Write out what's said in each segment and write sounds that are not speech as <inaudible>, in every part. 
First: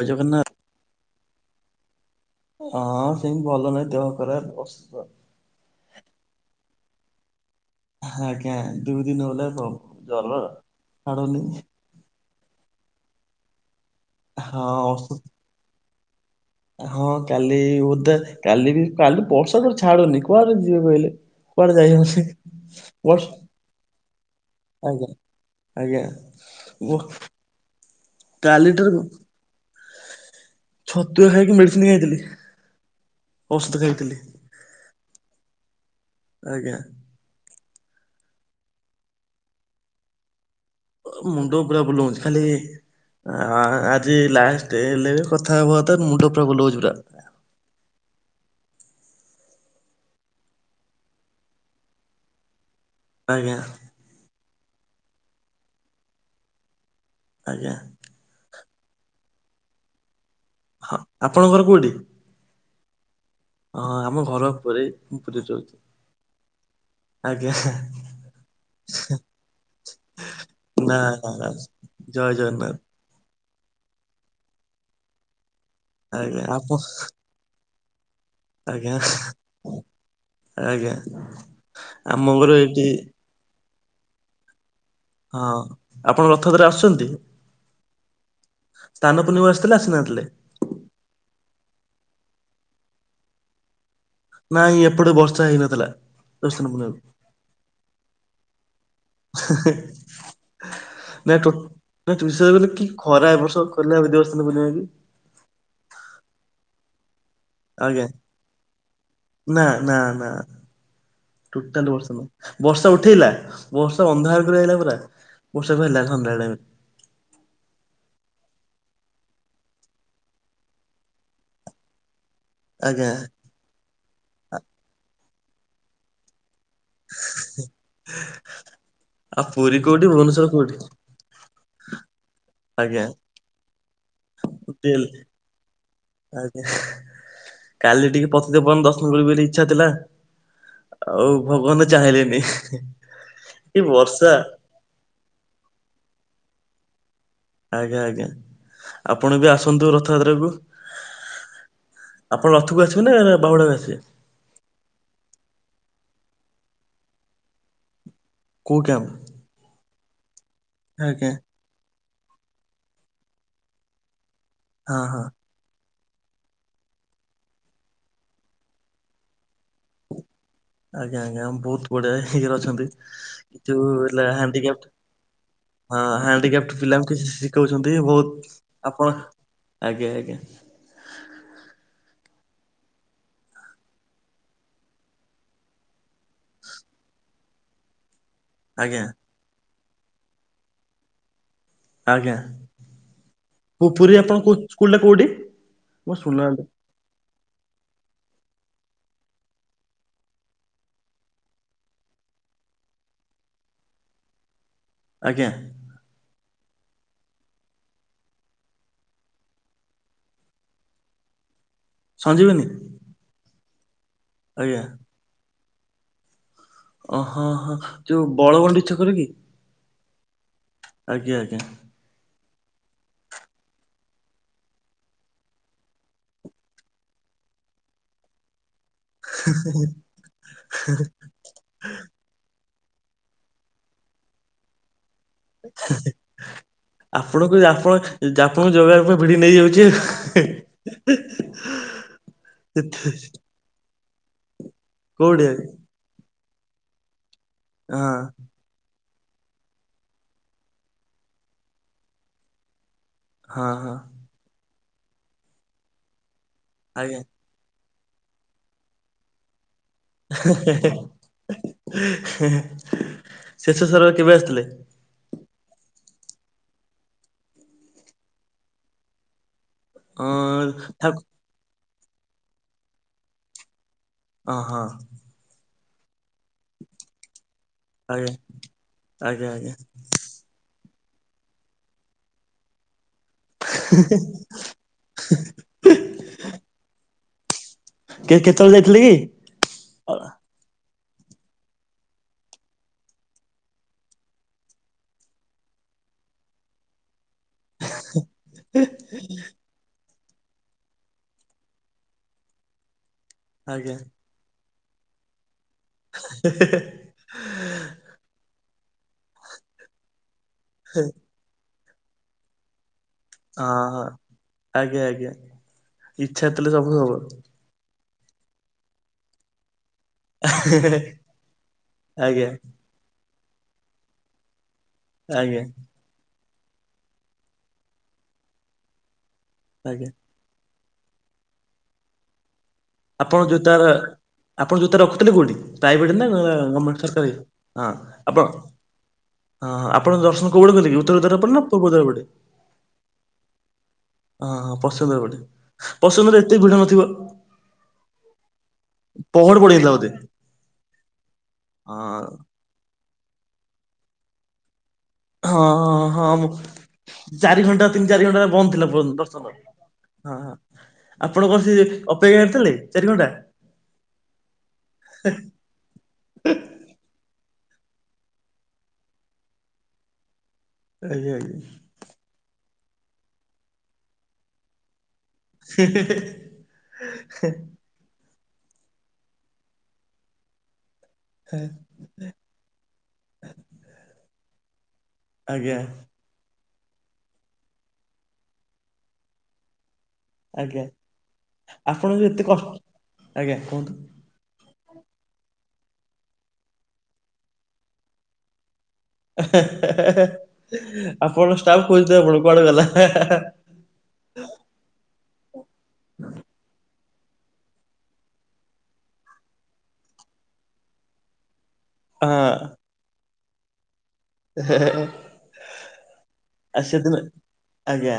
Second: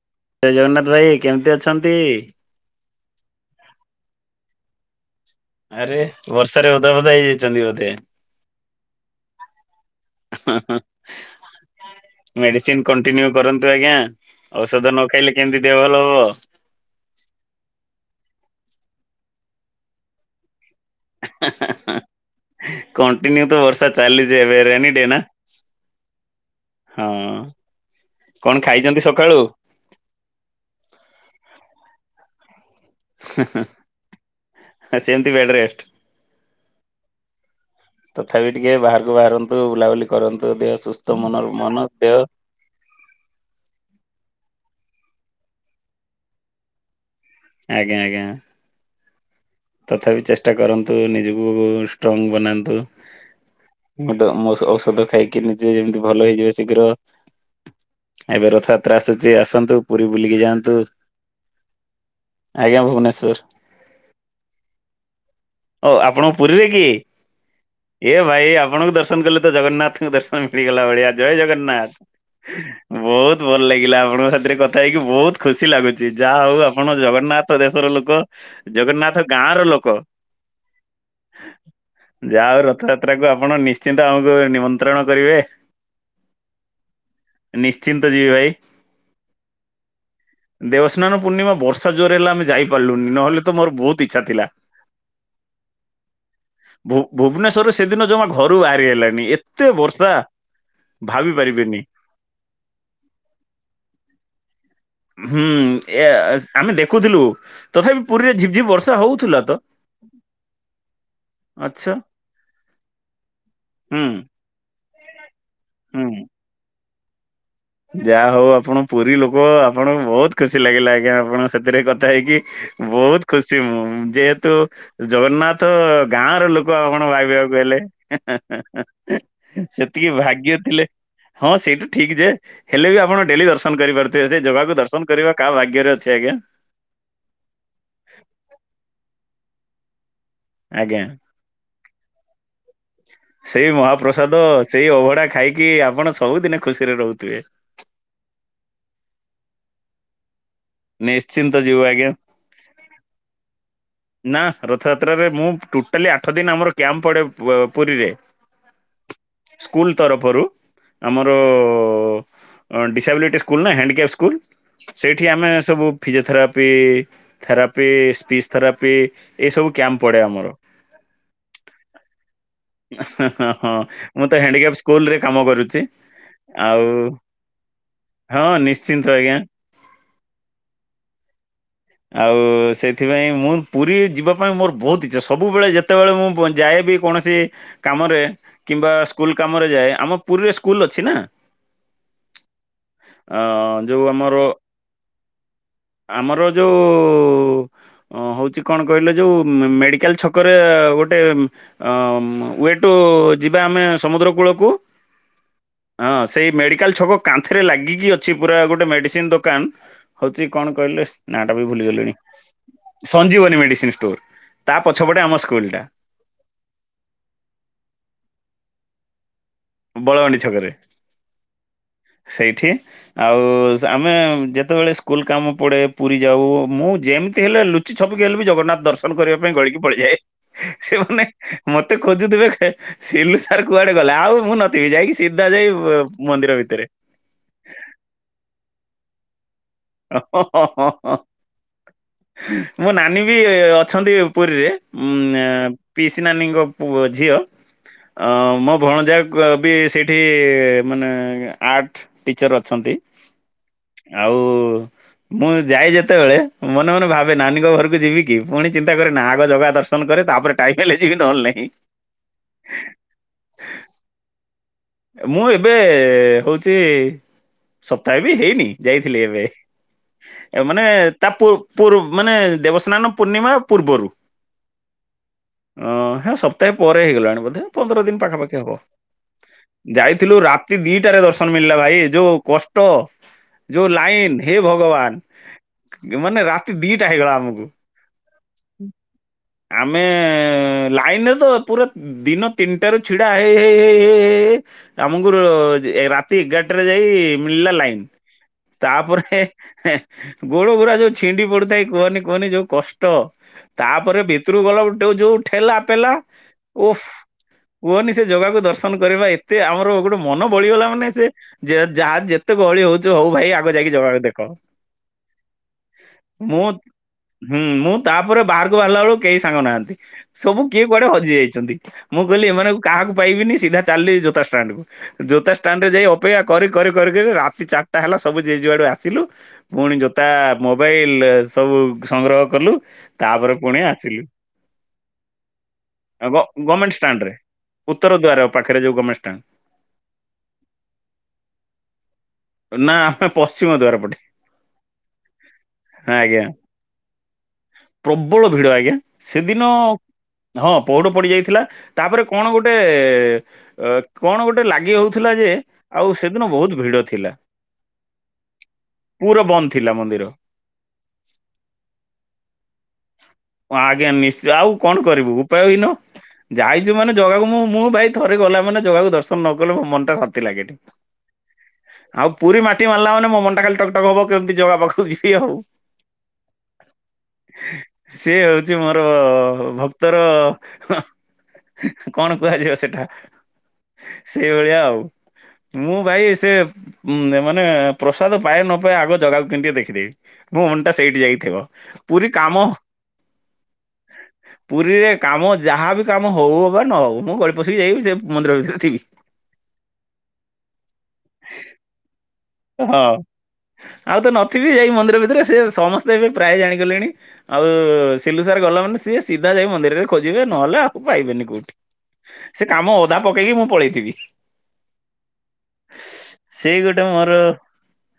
ଜୟ ଜଗନ୍ନାଥ। ଜଗନ୍ନାଥ ଭାଇ, କେମିତି ଅଛନ୍ତି? ହଁ ହଁ ସେମିତି ଭଲ ନାହିଁ ଦେହ ଖରାପ୍ ଅସୁସ୍ଥ। ଆରେ ବର୍ଷାରେ ଓଦା ଫୋଧା ହେଇଯାଇଛନ୍ତି ବୋଧେ? ଆଜ୍ଞା ଦୁଇ ଦିନ ହେଲା ପ ଜର ଛାଡୁନି। ମେଡିସିନ କଣ୍ଟିନ୍ୟୁ କରନ୍ତୁ ଆଜ୍ଞା। ହଁ ଔଷଧ ନ ଅସୁସ୍ଥ ଖାଇଲେ କେମିତି ଦେହ ଭଲ ହବ? ହଁ କାଲି ଓଦା, କାଲି ବି କାଲି ବର୍ଷା ତ ଛାଡୁନି, କୁଆଡେ ଯିବି କହିଲେ? କୁଆଡେ ଯାଇ ହଉନି ବର୍ଷ କଣ୍ଟିନ୍ୟୁ ତ ବର୍ଷା ଚାଲିଛି ଏବେ, ରେନି ଆଜ୍ଞା ଡେ ନା। ଆଜ୍ଞା। <unintelligible> ହଁ କଣ କାଲିଠାରୁ ଖାଇଚନ୍ତି ସକାଳୁ? ଛତୁଆ ଖାଇକି ମେଡ଼ିସିନ ଖାଇଥିଲି। ଔଷଧ ଖାଇଥିଲି ହେ ସେମତି ବେଡ୍ ରେଷ୍ଟ। ଆଜ୍ଞା। ତଥାବି ଟିକେ ବାହାରକୁ ବାହାରନ୍ତୁ ବୁଲାବୁଲି କରନ୍ତୁ ଦେହ ସୁସ୍ଥ ମନ ର ମନ ଦେହ। ଏ। ଆ ଆଜି ଲାଷ୍ଟେ ହେଲେ ବି କଥା ହବା କଥା ମୁଣ୍ଡ ପୁରା ବୁଲଉଚି ପୁରା। ଆଜ୍ଞା ଆଜ୍ଞା। ତଥାପି ଚେଷ୍ଟା କରନ୍ତୁ ନିଜକୁ ଷ୍ଟ୍ରଙ୍ଗ ବନାନ୍ତୁ। ଆଜ୍ଞା। ମୁଁ ତ ଔଷ ଔଷଧ ଖାଇକି ନିଜେ ଏମତି ଭଲ ହେଇଯିବ ଶୀଘ୍ର। ଆଜ୍ଞା। ଏବେ ରଥଯାତ୍ରା ଆସୁଚି ଆସନ୍ତୁ ପୁରୀ ବୁଲିକି ଯାଆନ୍। ହଁ ଆପଣଙ୍କ ଘର କୋଉଠି? ଆଜ୍ଞା ଭୁବନେଶ୍ଵର। ହଁ ଆମ ଘର ପୁରୀ ମୁଁ ପୁରୀରେ ରହୁଛି। ଓ ଆପଣଙ୍କ ପୁରୀରେ କି? ଆଜ୍ଞା। ଏ ଭାଇ ଆପଣଙ୍କୁ ଦର୍ଶନ କଲେ ତ ଜଗନ୍ନାଥଙ୍କୁ ଦର୍ଶନ ମିଳିଗଲା ନା ଭଳିଆ ନା ଜୟ ନା ଜଗନ୍ନାଥ। ଜୟ ଜଗନ୍ନାଥ। ବହୁତ୍ ଭଲ ଲାଗିଲା ଆପଣଙ୍କ ସାଥିରେ କଥା ହେଇକି ବହୁତ୍ ଖୁସି ଲାଗୁଛି ଯାହା ହଉ ଆପଣ ଜଗନ୍ନାଥ। ଙ୍କ ଦେଶର ଲୋକ ଆଜ୍ଞା ଜଗନ୍ନାଥ ଗାଁ ର ଲୋକ। ଆଜ୍ଞା। ଆମ ଘର ଯାହାହଉ ଏଇଠି ରଥଯାତ୍ରା କୁ ଆପଣ ନିଶ୍ଚିନ୍ତ ଆମୁକୁ ନିମନ୍ତ୍ରଣ। କରିବେ ହଁ ଆପଣ ରଥଯାତ୍ରାରେ ଆସୁଛନ୍ତି? ନିଶ୍ଚିନ୍ତ ଯିବି ଭାଇ। ସ୍ନାନ ପୂର୍ଣ୍ଣିମାକୁ ଆସଥିଲେ ଆସି ନ ଥିଲେ? ଦେବସ୍ନାନ ପୂର୍ଣ୍ଣିମା ବର୍ଷା ଜୋରେ ହେଲା ଆମେ ଯାଇପାରିଲୁନି ନହେଲେ ତ ମୋର ବହୁତ୍ ଇଚ୍ଛା ଥିଲା। ନାଇଁ ଏପଟେ ବର୍ଷା ହେଇନଥିଲା। ଦେବସ୍ନାନ ଭୁ ପୂର୍ଣ୍ଣିମାକୁ। ଭୁବନେଶ୍ୱରରୁ ସେଦିନ ଜମା ଘରୁ ବାହାରି ହେଲାନି ଏତେ ବର୍ଷା। ଭାବି ପାରିବେନି। ବିଶ୍ୱାସ କରିବେନି କି ଖରା ଏ ବର୍ଷ। <unintelligible> ହୁଁ ଏ ଆମେ ଦେଖୁଥିଲୁ ତଥାପି ଆଜ୍ଞା ପୁରୀରେ ଝିପ୍ ଝିପ୍ ବ ର୍ଷା ହଉଥିଲା। ତ ନା ନା ନା। ଟୋଟାଲ୍ ଆଚ୍ଛା ବର୍ଷା ନାହିଁ ବର୍ଷା ଉଠେଇଲା ହୁଁ ବର୍ଷା ଅନ୍ଧାର୍। ର ହେଇଗଲା ପୁରା ବର୍ଷା ବି ହେଲା ହୁଁ ସନ୍ଧ୍ୟାବେଳ ଟାଇମ୍। ଯାହା ହଉ ଆପଣ ପୁରୀ ଲୋକ ଆପଣଙ୍କୁ ବହୁତ୍ ଖୁସି ଲାଗିଲା ଆଜ୍ଞା ଆପଣଙ୍କ ସାଥିରେ କଥା ହେଇକି। ଆଜ୍ଞା ବହୁତ୍ ଖୁସି ମୁଁ ଯେହେତୁ ଜଗନ୍ନାଥ ଗାଁ ର ଲୋ କ ଆପଣ ଭାବିବାକୁ ହେଲେ ଆଉ ପୁରୀ କୋଉଠି ସେତିକି ଭୁବନେଶ୍ୱର ଭାଗ୍ୟ କୋଉଠି? ଥିଲେ। ହଁ ସେଇଟା ଠିକ୍ ଯେ। ହେଲେ ବି ଆଜ୍ଞା ଆପଣ ଡେଲି ଦର୍ଶନ କରିପାରୁଥିବେ ସେ ଜଗାକୁ ତେଲ ଦର୍ଶନ କରିବା କା ଭାଗ୍ୟରେ ଅଛି ଆଜ୍ଞା। କାଲି ଟିକେ ପତିତପାବନ ଦର୍ଶନ କରିବି ବୋଲି ଇଚ୍ଛା ଥିଲା। ଆଜ୍ଞା ଆଉ ଭଗବାନେ ଚାହିଁଲେନି ସେଇ କି ମହାପ୍ରସାଦ ବର୍ଷା। ସେଇ ଅଭଡା ଖାଇକି ଆପଣ ସବୁଦିନେ ଖୁସିରେ ରହୁଥିବେ। ଆଜ୍ଞା ଆଜ୍ଞା ଆପଣ ବି ଆସନ୍ତୁ ରଥଯାତ୍ରାକୁ। ନିଶ୍ଚିନ୍ତ ଯିବୁ ଆଜ୍ଞା। ଆପଣ ରଥକୁ ଆସିବେ ନା ବାହୁଡାରେ ଆସିବେ? ନା ରଥଯାତ୍ରାରେ ମୁଁ ଟୋଟାଲି ଆଠ ଦିନ ଆମର କ୍ୟାମ୍ପ ପଡେ ବ ପୁରୀରେ। କୋଉ କ୍ୟାମ୍ପ ସ୍କୁଲ ତରଫରୁ ଆଜ୍ଞା ଆମର। ଡିସାବିଲିଟି ସ୍କୁଲ୍ ନା ହ୍ୟାଣ୍ଡିକ୍ୟାପ୍ ସ୍କୁଲ୍ ହଁ ହଁ। ସେଇଠି ଆମେ ସବୁ। ଫିଜିଓଥେରାପି, ଥେରାପି, ସ୍ପିସ୍ ଥେରାପି ଏଇସବୁ କ୍ୟାମ୍ପ ପଡ଼େ ଆମର। ଆଜ୍ଞା, ଆଜ୍ଞା ବହୁତ ବଢିଆ ଇଏରେ ଅଛନ୍ତି କିନ୍ତୁ ହଁ ହେଲା ମୁଁ ତ ହ୍ୟାଣ୍ଡି ହ୍ୟାଣ୍ଡିକ୍ୟାପ୍ କ୍ୟାଫ୍ଟ ସ୍କୁଲରେ କାମ କରୁଛି ହଁ ହାଣ୍ଡିକ୍ୟାପଟ ଆଉ ପିଲା କିଛି ଶିଖଉଛନ୍ତି ହଁ ବହୁତ ନିଶ୍ଚିନ୍ତ ଆପଣ ଆଜ୍ଞା। ଆଜ୍ଞା ଆଜ୍ଞା। ଆଉ ସେଥିପାଇଁ ମୁଁ ପୁରୀ ଯିବା ପାଇଁ ମୋର ବହୁତ ଇଚ୍ଛା ସବୁବେଳେ ଯେତେବେଳେ ମୁଁ ବ ଯାଏ ବି କୌଣସି କାମରେ କିମ୍ବା ଆଜ୍ଞା ସ୍କୁଲ କାମରେ ଯାଏ ଆମ ପୁରୀରେ ସ୍କୁଲ ଅଛି ନା। ଆଜ୍ଞା ଅ ପୁ ଯୋଉ ପୁରୀ ଆମର ଆପଣ ସ୍କୁଲଟା କୋଉଠି ମୋ ଶୁନା ଉ ହଉଛି କଣ କହିଲେ ଯୋଉ ମେଡିକାଲ ଛକରେ ଗୋଟେ। ଆଁମ୍ ୱେଟୋ ଯିବା ଆମେ ସମୁଦ୍ର କୂଳକୁ। ଆଜ୍ଞା। ହଁ ସେଇ ମେଡ଼ିକାଲ ଛକ କାନ୍ଥରେ ଲାଗିକି ଅଛି ପୁରା ଗୋଟେ ମେଡ଼ିସିନ ଦୋକାନ। ହଉଛି କଣ କହିଲେ। ନା ଟା ବି ଭୁଲିଗଲିଣି ସଞ୍ଜୀବନୀ ସଞ୍ଜୀବନୀ ମେଡିସିନ ଷ୍ଟୋର ତା ଆଜ୍ଞା। ପଛପଟେ ଆମ ସ୍କୁଲ ଟା। ଓହ ହଁ ଯୋଉ ବଳ ଗଣ୍ଡି ଛକରେ କି? ବଳବଣ୍ଡି ଛକରେ। ଆଜ୍ଞା ଆଜ୍ଞା। ସେଇଠି। ଆଉ ଆମେ ଯେତେବେଳେ ସ୍କୁଲ କାମ ପଡେ ପୁରୀ ଯାଉ ମୁଁ ଯେମିତି ହେଲେ ଲୁ ଚି ଛପିକି ହେଲେ ବି ଜଗନ୍ନାଥ ଦର୍ଶନ କରିବା ପାଇଁ ଗଳିକି ପଳେଇଯାଏ ସେମାନେ। ମତେ ଖୋଜୁଥିବେ ସିଲୁ ସାର୍ କୁଆଡେ ଗଲେ ଆଉ ମୁଁ ନ ଯାଇକି ସିଧା ଯାଇ ମନ୍ଦିର ଭିତେରେ। ଆପଣଙ୍କୁ ଆପଣ ଆପଣଙ୍କୁ ଯୋଗା ପାଇଁ ପଡ଼ି ନେଇ ଯାଉଛେ ହେ ମୋ ନାନୀ ବି ଅଛନ୍ତି ପୁରୀରେ ଉଁ କୋଉଠି ହଁ ପିଇସି ନାନୀଙ୍କ ଝିଅ ଅ ମୋ ଭଣଜା। ବି ସେଇଠି ମାନେ ଆର୍ଟ ଟିଚର୍ ଅଛନ୍ତି। ହଁ ହଁ। ଆଉ ମୁଁ ଯାଇ ଯେତେବେଳେ ମନେ ମନେ ଆଜ୍ଞା। ଭାବେ। ନାନୀଙ୍କ ଘରକୁ ଯିବି କି ପୁଣି ଚିନ୍ତା କରେ ନା ଆଗ ଜଗା ଦର୍ଶ ନ କରେ ତାପରେ ଟାଇମ ହେଲେ ଯିବ ନହେଲେ ନାହିଁ। ଶେଷ ଥର କେବେ ଆସିଥିଲେ। ମୁଁ ଏବେ ହଉଚି ସପ୍ତାହେ ବି ହେଇନି ଯାଇଥିଲି ଏବେ। ଅଁ ମାନେ ଠାକୁ ତା ପୁ ପୂର ମାନେ ଦେବସ୍ନାନ ପୂର୍ଣ୍ଣିମା ପୂର୍ବରୁ। ଅ ହଁ। ହଁ ହେରା ସପ୍ତାହେ ପରେ ହେଇଗଲାଣି ବୋଧେ। ପନ୍ଦର ଦିନ ଆଜ୍ଞା ପାଖାପାଖି ହବ ଆଜ୍ଞା ଆଜ୍ଞା। ଯାଇଥିଲୁ ରାତି ଦିଟାରେ ଦର୍ଶନ ମିଳିଲା ଭାଇ ଏ ଯୋଉ କଷ୍ଟ ଯୋଉ ଲାଇନ। ହେ ଭଗବାନ ମାନେ ରାତି ଦିଟା ହେଇଗଲା ଆମକୁ। କେ କେତେବେଳେ ଯାଇଥିଲେ କି? ଆମେ। ଲାଇନରେ ତ ପୁରା ଦିନ ତିନିଟାରୁ ଛିଡା ହେଇ ହେଇ ହେଇ ହେଇ। ଆମକୁରୁ ଯେ ରାତି ଏଗାରଟାରେ ଯାଇ ମିଳିଲା ଲାଇନ ତାପରେ ହେଁ ଗୋଡ଼ ଗୁୁରା ଯୋଉ ଛିଣ୍ଡି ପଡ଼ୁଥାଏ କୁହନି କୁହନି ଯୋଉ କଷ୍ଟ ଆଜ୍ଞା ତାପରେ ଭି ତୁରୁକୁ ଗଲା ବେଳୁ ଟୋଉ ଯୋଉ ଠେଲା ପେଲା ଓଫ୍ କୁହନି ସେ ଜାଗାକୁ ଦର୍ଶନ କରିବା ଏତେ ଆମର ଗୋଟେ ମନ ବଳିଗଲା ମାନେ ସେ ଯେ ଯାହା ଯେତେ ଗହଳି ହଉ ଚି ହୋଉ ଭାଇ ଆଗ ହଁ ଯାଇକି ହଁ ଜଗା କୁ ଦେଖ ଆଜ୍ଞା ଆଜ୍ଞା। ଇଚ୍ଛା ମୁଁ ଥିଲେ ସବୁ ହବ ହୁଁ ମୁଁ ତାପରେ ବାହାରକୁ ବାହାରିଲା ବେଳକୁ କେହି ସାଙ୍ଗ ନାହାନ୍ତି। ସବୁ କିଏ କୁଆଡ଼େ ହଜି ଯାଇଛନ୍ତି ମୁଁ କହିଲି ଆଜ୍ଞା ଏମାନଙ୍କୁ କାହାକୁ ପାଇବିନି ସିଧା ଚାଲିଲି ଜୋତା ଷ୍ଟାଣ୍ଡ କୁ। ଜୋତା ଆଜ୍ଞା ଷ୍ଟାଣ୍ଡ ରେ ଯାଇ ଅପେକ୍ଷା କରି କରି କରି କରି ରାତି ଚାରିଟା ହେଲା ସବୁ ଯିଏ ଯଆଡ଼ୁ ଆସିଲୁ। ପୁଣି ଆଜ୍ଞା। ଜୋତା ମୋବାଇଲ ସବୁ ସଂଗ୍ରହ କଲୁ। ଆପଣ ତାପରେ ଯୋଉ ପୁଣି ତାର ଆସିଲୁ ଆପଣ ଯୋତା ରଖୁଥିଲେ କୋଉଠି ପ୍ରାଇଭେଟ ନା ଗଭର୍ଣ୍ଣମେଣ୍ଟ ଗର୍ମେଣ୍ଟ ସରକାରୀ ଷ୍ଟାଣ୍ଡରେ ଇଏ ହଁ ଉତ୍ତର ଦ୍ୱାର ଆପଣ ପାଖରେ ଯୋଉ ଗଭର୍ଣ୍ଣମେଣ୍ଟ ଷ୍ଟାଣ୍ଡ। ହଁ ଆପଣ ଦର୍ଶନ କୋଉ ପଟେ କଲେ ଉତ୍ତର ଦ୍ୱାର ପଟେ ନା ପୂର୍ବ ଦ୍ୱାର ପଟେ? ନା ଆମେ ପଶ୍ଚିମ ଦ୍ୱାର ପଟେ। ଅଁ ହଁ ହଁ ପଶ୍ଚିମ ଦ୍ଵାର ପଟେ ପଶ୍ଚିମ ଆଜ୍ଞା ଦ୍ଵାର ଏତେ ବି ଭିଡ଼ ନ ଥିବା। ପ୍ରବଳ ଭିଡ଼ ଆଜ୍ଞା ପହଡ ସେଦିନ ପଡିଯାଇଥିଲା ବୋଧେ ହଁ ପହଡ଼ ପଡ଼ିଯାଇଥିଲା ତାପରେ ହଁ କଣ ଗୋ ବେ ଅ କଣ ଗୋଟେ ଲାଗି ହୋଉଥ ଥିଲା ଯେ ହଁ ଆଉ ହଁ ସେଦିନ ମୁଁ ବହୁତ ଭିଡ଼ ଥିଲା ଚାରି ଘଣ୍ଟା ତିନି ଚାରି ଘଣ୍ଟା ବନ୍ଦ ଥିଲା ପୁରା ଦର୍ଶନ ବନ୍ଦ ଥିଲା ମନ୍ଦିର। ହଁ <unintelligible> ଆପଣ କଣ ସେ <unintelligible> ଅପେକ୍ଷାରେ ଥିଲେ ଚାରି ଘଣ୍ଟା? ହଁ ଆଜ୍ଞା ନିଶ୍ଚୟ ଆଉ କଣ କରିବୁ ଉପାୟ ହିନ। ଯାଇଛୁ ମାନେ ଜଗାକୁ ମୁଁ ମୁଁ ଭାଇ ଥରେ ଗଲା ମାନେ ଜଗାକୁ ଦର୍ଶନ ନ କଲେ ମୋ ମନ ଟା ଶାନ୍ତି ଲାଗେନି। ଆଜ୍ଞା ଆଜ୍ଞା। ଆଉ ପୁରୀ ମାଟି ମାରିଲା ମାନେ ମୋ ମନଟା ଖାଲି ଟକଟକ ହବ କେମିତି ଜଗା ପାଖକୁ ଯିବି। ଇଏ ହଉ। ସେ ହୋଉଛି ମୋର ଭକ୍ତର ହା। କଣ କୁହାଯିବ ସେଟା? ସେଇଭଳିଆ ଆଉ ଆଜ୍ଞା ମୁଁ ଭାଇ ସେ ହୁଁ ନାଇଁ ମାନେ ପ୍ରସାଦ ପାଏ ନ ପାଏ ଆଗ ଜଗାକୁ କେମିତି ଟିକେ ଦେଖିଦେବି। ମୋ ଆଜ୍ଞା ମନ ଟା ସେଇଠି ଯାଇ କି ଥିବ ଆପଣଙ୍କୁ ପୁରୀ ଏତେ କାମ କଷ୍ଟ ଆଜ୍ଞା କୁହନ୍ତୁ। ପୁରୀରେ କାମ ଯାହାବି କାମ ହଉ ଅବା ନ ହଉ ମୁଁ ଗଳି ପଶିକି ଯାଇକି ସେ ମନ୍ଦିର ଭିତରେ ଥିବି। ହା ହା ହା ହା ଆପଣ ଷ୍ଟାଫ ଖୋଜୁଥିବେ ପୁଣି କୁଆଡ଼େ ଗଲା ହା ହଁ ହା ହା। ଆଉ ତ ନଥିବି ଏଇ ମନ୍ଦିର ଭିତରେ ସେ ସମସ୍ତେ ଏବେ ପ୍ରାୟ ଜାଣି ଗଲେଣି। ଆଉ ଏ ସିଲୁସାର ଗଲା ମାନେ ସିଏ ସିଧା ଯାଇ ମନ୍ଦିରରେ ଖୋଜିବେ ନହେଲେ ଆକୁ ପାଇବେନି କୋଉଠି। ସେ କାମ ଅଧା ପକେଇକି ମୁଁ ପଳେଇଥିବି। ହେ ହେ ହେ ସେଇ ଆ ଗୋଟେ ସେଦିନ ମୋର ଆଜ୍ଞା।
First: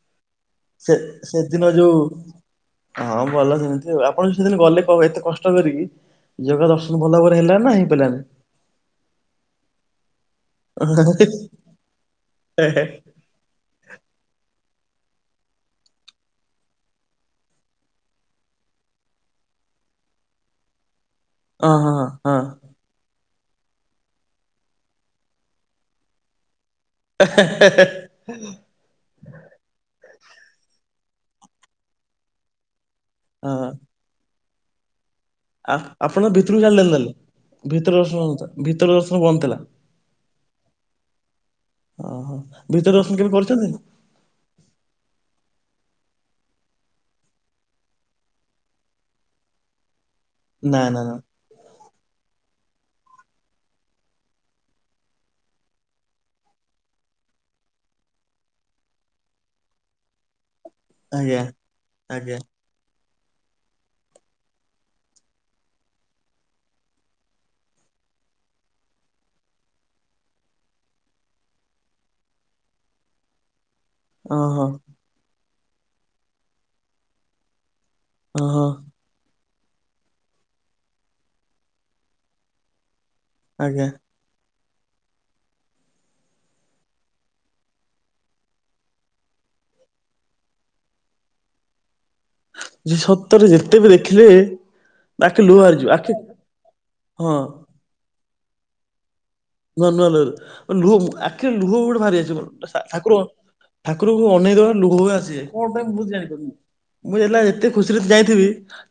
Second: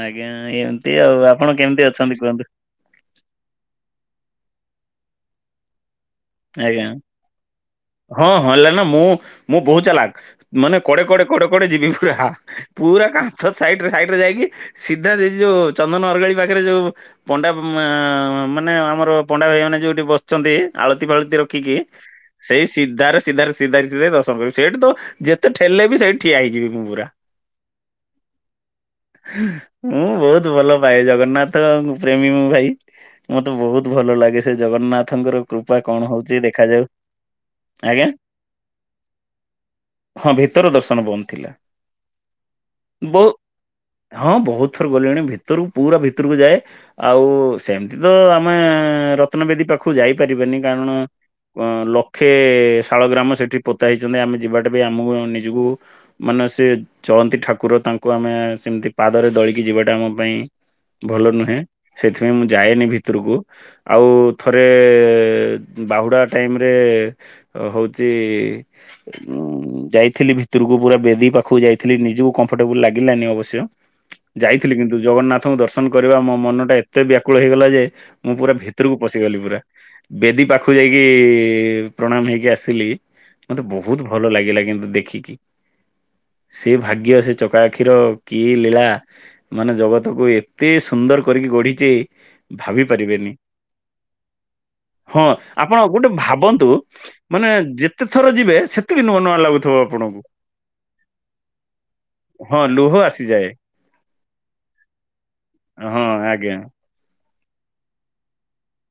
ଆଜ୍ଞା ସେ ଏମିତି ଆଉ ଆପଣ ସେଦିନ କେମିତି ଯୋଉ ଅଛନ୍ତି କୁହନ୍ତୁ? ହଁ ଭଲ ସେମିତି ଆଉ ଆପଣ ସେଦିନ ଗଲେ କଣ ପାଇଁ ଏତେ କଷ୍ଟ କରିକି? ଜଗା ଆଜ୍ଞା। ଦର୍ଶନ ଭଲ ଭାବରେ ହେଲାନା ହେଇ ପାରିଲାନି? ହଁ ହଁ ହେଲା ନା ମୁଁ ମୁଁ ବହୁତ ଚାଲାକ ମାନେ କଡ଼େ କଡ଼େ କଡ଼େ କଡ଼େ ଯିବି ପୁରା ପୁରା କା ତ ସାଇଟିରେ ସାଇଟିରେ ଯାଇକି ସିଧା ସେଇଟି ଯୋଉ ଚନ୍ଦନ ଅରଗାଳି ପାଖରେ ଯୋଉ ପଣ୍ଡା ମା ମାନେ ଆମର ପଣ୍ଡା ଭାଇ ମାନେ ଯୋଉଠି ବସିଛନ୍ତି ଆଳ ତି ଫାଳତି ରଖିକି ହଁ ହଁ ହଁ ସେଇ ସିଧାରେ ସିଧାରେ ସିଧାରେ ସିଧାରେ ଦର୍ଶନ କରିବି ସେଠି ତ ଯେତେ ଠେଲିଲେ ବି ସେଇଠି ଠିଆ ହେଇଯିବି ମୁଁ ପୁରା। ହେ ହେ। ମୁଁ ବହୁତ ଭଲ ପାଏ ଜଗନ୍ନାଥ ପ୍ରେମୀ ମୁଁ ଭାଇ। ମତେ ହଁ ବହୁତ ଭଲ ଲାଗେ ସେ ଜଗନ୍ନାଥଙ୍କର ଆ କୃପା କଣ ଆପଣ ତ ହଉଛି ଦେଖାଯାଉ ଭିତରକୁ <unintelligible> ଭିତର ଆଜ୍ଞା ଦର୍ଶନ ଭିତର ଦର୍ଶନ ବନ୍ଦ ଥିଲା। ହଁ ଭିତର ଦର୍ଶନ ବନ୍ଦ ଥିଲା। ଓହୋ ଭିତରଦର୍ଶନ ବହୁ କେବେ କରିଛନ୍ତି? ହଁ ବହୁତ ଥର ଗଲେଣି ଭିତରକୁ ପୁରା ଭିତରକୁ ଯାଏ ଆଉ ସେମତି ତ ଆମେ ରତ୍ନବେଦୀ ପାଖକୁ ଯାଇପାରିବ ନା କାରଣ ନା ନା ଅ ଲକ୍ଷେ ଶାଳ ଗ୍ରାମ ସେଠି ପୋତା ହେଇଛନ୍ତି ଆମେ ଯିବାଟା ବି ଆମକୁ ନିଜକୁ ମାନେ ସେ ଚଳନ୍ତି ଠାକୁର ତାଙ୍କୁ ଆମେ ସେମିତି ପାଦରେ ଦଳିକି ଯିବାଟା ଆମ ପାଇଁ ଭଲ ଆଜ୍ଞା ନୁହେଁ ସେଥିପାଇଁ ଆଜ୍ଞା ମୁଁ ଯାଏନି ଭିତ ଭିତରକୁ ଆଉ ଥରେ ବାହୁଡ଼ା ଟାଇମରେ ହଉଚି ଉଁ ଯାଇଥିଲି ଭିତରକୁ ପୁରା ବେଦୀ ପାଖକୁ ଯାଇଥିଲି ନିଜକୁ କମ୍ଫର୍ଟେବୁଲ ଲାଗିଲାନି ଅବଶ୍ୟ ଓହୋ ଯାଇଥିଲି କିନ୍ତୁ ଜଗନ୍ନାଥଙ୍କୁ ଦର୍ଶନ କରିବା ମୋ ମନ ଟା ଏତେ ବ୍ୟାକୁଳ ହେଇଗଲା ଯେ ମୁଁ ପୁରା ଓହୋ ଭିତରକୁ ବଶିଗଲି ପୁରା ବେଦୀ ପାଖକୁ ଯାଇକି ପ୍ରଣାମ ହେଇକି ଆସିଲି ମତେ ଆଜ୍ଞା। ବହୁତ ଭଲ ଲାଗିଲା କିନ୍ତୁ ଦେଖିକି। ସେ ଭାଗ୍ୟ ସେ ଚକା ଆଖିର କିଏ ଲୀଳା ମାନେ ଜଗତକୁ ଏତେ ସୁନ୍ଦର କରିକି ଗଢିଛେ। ଯେ ସତରେ ଯେତେ ବି ଦେଖିଲେ ହଁ ବାକି ଲୁ ଆପଣ ଗୋଟେ ଭାବନ୍ତୁ ମାନେ ଯେତେ ଥର ଯିବେ ସେତିକି ନୂଆ ନୂଆ ଲାଗୁ ନୂଆ ନୂଆ ଲୁହ ଆଖିର ଲୁହ ଗୋଟେ ଭାରିଆସିବ ହଁ ଲୁହ ଠାକୁର ଆସିଯାଏ ଠାକୁରଙ୍କୁ ଅନେଇ ଦେଲେ ଲୁହ ଭାସି ଯାଏ କଣ ପାଇଁ ହଁ ମୁଁ ଆଜ୍ଞା ଜାଣିପାରୁନି। ମୁଁ ଏଲା ଏତେ ଖୁସିରେ ଯାଇଥିବି।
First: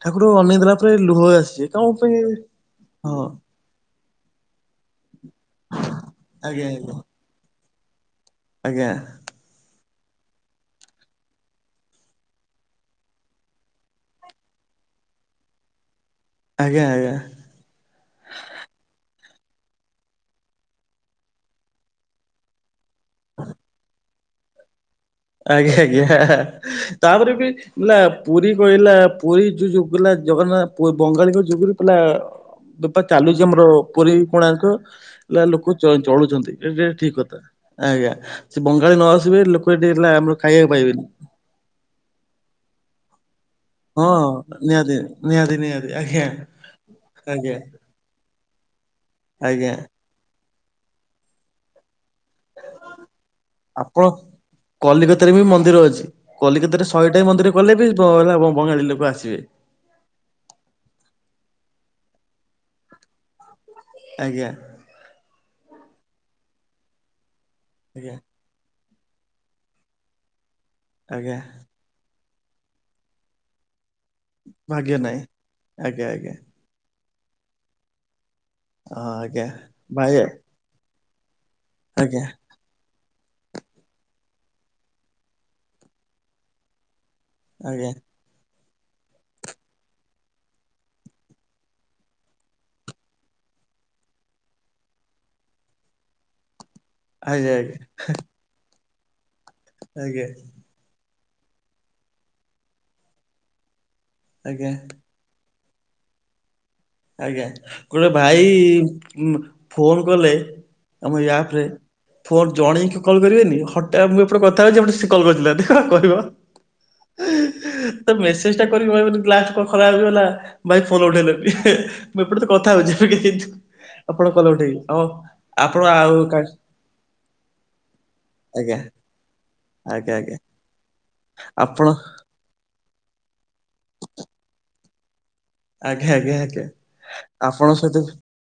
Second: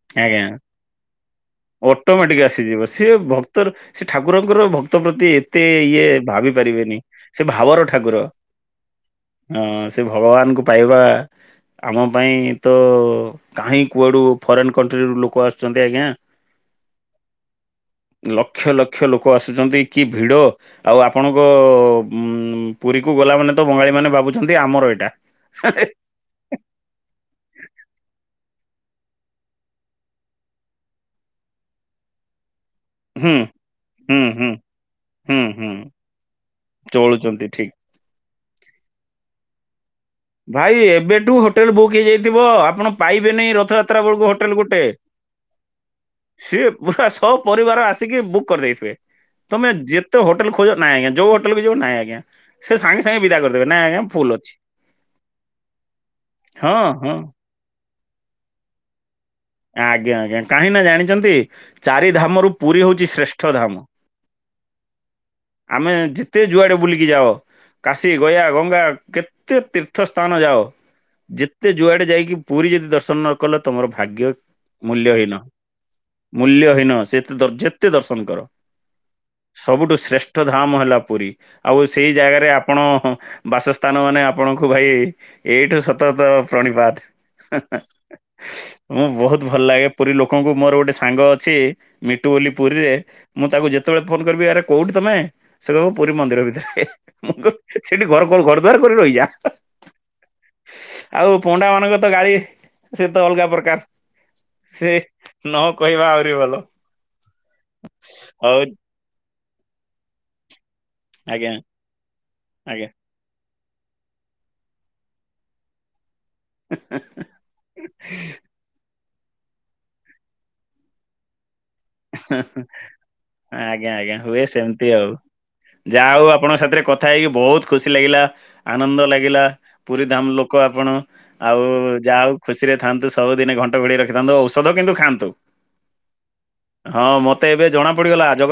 ଠାକୁର ଆଜ୍ଞା। ଅନେଇ ଦେଲା ପରେ ଲୁହ ଆସଛି କଣ ପାଇଁ ହଁ। ତର ସେ ଠାକୁରଙ୍କର ଭକ୍ତ ପ୍ରତି ଏତେ ଇଏ ଭାବି ଆଜ୍ଞା ଆଜ୍ଞା ପାରିବେନି। ସେ ଭାବର ଠାକୁର। ଆଜ୍ଞା। ହଁ ସେ ଭଗବାନଙ୍କୁ ପାଇବା ଆମ ପାଇଁ ତ କାହିଁ କୁଆଡୁ ଫରେନ କଣ୍ଟ୍ରିରୁ ଲୋକ ଆସୁଛନ୍ତି ଆଜ୍ଞା। ଆଜ୍ଞା ଆଜ୍ଞା। ଲକ୍ଷ ଲକ୍ଷ ଲୋକ ଆସୁଛନ୍ତି କି ଭିଡ଼ ଆଉ ଆପଣଙ୍କ ପୁରୀକୁ ଗଲା ମାନେ ତ ବଙ୍ଗାଳୀମାନେ ଭାବୁଛନ୍ତି ଆମର ଏଇଟା। ଆଜ୍ଞା ଆଜ୍ଞା ତାପରେ ବି ବୁଲା ପୁରୀ କହିଲା ପୁରୀ ଯୋଉ ଯୁଗଲା ଜଗନ୍ନାଥ ବଙ୍ଗାଳୀଙ୍କ ଯୁଗରେ ପିଲା ବେପାର ହୁଁ ଚାଲୁଛି ଆମର ପୁରୀ ହୁଁ ହୁଁ କୋଣକ ହୁଁ ହେଲା ହୁଁ ଲୋକ ଚଳୁଛନ୍ତି ଏଟ ଠିକ କଥା। ଚଳୁଛନ୍ତି ଠିକ ଆଜ୍ଞା ସେ ବଙ୍ଗାଳୀ ନ ଆସିବେ ଲୋକ ଏଠି ହେଲା ଆମର। ଖାଇବାକୁ ଭାଇ ପାଇବେନି। ଏବେଠୁ ହୋଟେଲ ବୁକ୍ ହେଇଯାଇଥିବ ଆପଣ ପାଇବେନି ର ରଥ ଯାତ୍ରା ହଁ ବେଳକୁ ହୋଟେଲ ଗୋଟେ ନିହାତି ନିହାତି ନିହାତି ଆଜ୍ଞା ସିଏ ପୁରା ସ ଆଜ୍ଞା ପରିବାର ଆସ ଆଶିକ୍କ ବୁକ୍ କରିଦେଇଥିବେ ତମେ ଆଜ୍ଞା ଯେତେ ହୋଟଲ ଖୋଜା ନାାଇଁ ଆଜ୍ଞା ଯୋଉ ହୋଟଲକୁ ଯିବ ନାାଇଁ ଆଜ୍ଞା। ସେ ସାଙ୍ଗେ ସାଙ୍ଗେ ବିଦା କରିଦବେ ନାଇଁ ଆଜ୍ଞା ଆପଣ ଫୁଲ ଅଛି। କଲିକତାରେ ବି ମନ୍ଦିର ଅଛି ହଁ କଲିକତାରେ ହଁ ଶହେଟା ମନ୍ଦିର କଲେ ବି ବଙ୍ଗାଳୀ ଲୋକ ଆସିବେ। ଆଜ୍ଞା ଆଜ୍ଞା କାହିଁ ନା ଜାଣିଛନ୍ତି ଚାରି ଧାମ ର ପୁରୀ ହଉଛି ଶ୍ରେଷ୍ଠ ଧାମ। ଆଜ୍ଞା। ଆମେ ଯେତେ ଯୁଆଡେ ବୁଲିକି ଯାଅ କାଶୀ, ଆଜ୍ଞା ଗୟା, ଗଙ୍ଗା କେ ତେ ତୀର୍ଥ ସ୍ଥାନ ଯାଅ, ଆଜ୍ଞା ଯେ ତେ ଯୁଆଡେ ଯାଇକି ପୁରୀ ଯଦି ଦର୍ଶନ ନ କଲ ତମର ଭାଗ୍ୟ ଭାଗ୍ୟ ନାହିଁ ମୂଲ୍ୟହୀନ। ଆଜ୍ଞା ଆଜ୍ଞା। ମୂଲ୍ୟ ହୀନ ସେ ଯେତେ ଦର୍ଶନ କର। ହଁ ଆଜ୍ଞା ସବୁଠୁ ଭାଇ ଶ୍ରେଷ୍ଠ ଧାମ ହେଲା ପୁରୀ। ଆଉ ସେଇ ଆଜ୍ଞା ଜାଗାରେ ଆପଣ ବାସସ୍ଥାନ ମାନେ ଆପଣଙ୍କୁ ଭାଇ ଏଇଠୁ ସତତ ପ୍ରଣିପାତ୍। ଆଜ୍ଞା ମୁଁ ବହୁତ୍ ଭଲ ଲାଗେ। ପୁରୀ ଲୋକଙ୍କୁ, ମୋର ଗୋଟେ ସାଙ୍ଗ ଅଛି ମିଟୁ ବୋଲି ପୁରୀରେ ମୁଁ ତାକୁ ଯେତେବେଳେ ଫୋନ କରିବି ଆରେ କୋଉଠି ତମେ, ସେ କହିବ ପୁରୀ ମନ୍ଦିର ଭିତରେ। ମୁଁ ଆଜ୍ଞା କହିବି ସେଠି ଘର ଘର ଦ୍ୱାର କରି ରହିଯା। ଆଜ୍ଞା। ଆଉ ପଣ୍ଡା ମାନଙ୍କର ତ ଗାଳି ସେ ତ ଅଲଗା ଆଜ୍ଞା ପ୍ରକାର। ସେ ନ କହିବା ଆହୁରି ଭଲ। ଆଜ୍ଞା। ଗୋଟେ ଭାଇ ହଉ ଫୋନ୍ କଲେ ଆମ ଏଇ ଆଜ୍ଞା ଆପ୍ ରେ ଫୋନ୍ ଆଜ୍ଞା ଜଣେଇକି କଲ୍ କରିବେନି, ହଠା ମୁଁ ଏପଟେ କଥା ହଉଚି ଏପଟ ସେ କଲ୍ କରିଦେଲା। କଣ କହିବ। <unintelligible> ତ ମେସେଜ୍ ଟା କରି କହିବନି ଲାଷ୍ଟ କୁ କଣ ଖରାପ ହେଇଗଲା ଭାଇ ଫୋନ୍ ଉଠେଇଲନି। ମୁଁ ଏପଟେ ତ କଥା ହଉଚି। ଆଜ୍ଞା ଆଜ୍ଞା ଆପଣ ଆଉ ହୁଏ କଲ ଉଠେଇବି। ସେମିତି ଆଉ ଆପଣ ଯାହା ଆଉ ହଉ କା ଆପଣଙ୍କ ସାଥିରେ କଥା ହେଇକି ବହୁତ୍ ଖୁସି ଲାଗିଲା, ଆନନ୍ଦ ଲାଗିଲା। ପୁରୀ ଆଜ୍ଞା ଧାମ ଆଜ୍ଞା ଲୋକ ଆପଣ। ଆଉ ଆପଣ ଯା ଆଉ ଖୁସିରେ ଥାନ୍ତୁ, ସବୁ ଦିନ ଘଣ୍ଟ ଘୋଡେଇ ରଖିଥାନ୍ତୁ ଔଷଧ କିନ୍ତୁ ଖାଆନ୍ତୁ। ଆଜ୍ଞା ଆଜ୍ଞା ଆଜ୍ଞା। ହଁ ମତେ ଏବେ ଆପଣଙ୍କ ଜଣା ସହିତ ପଡିଗଲା। ଜଗ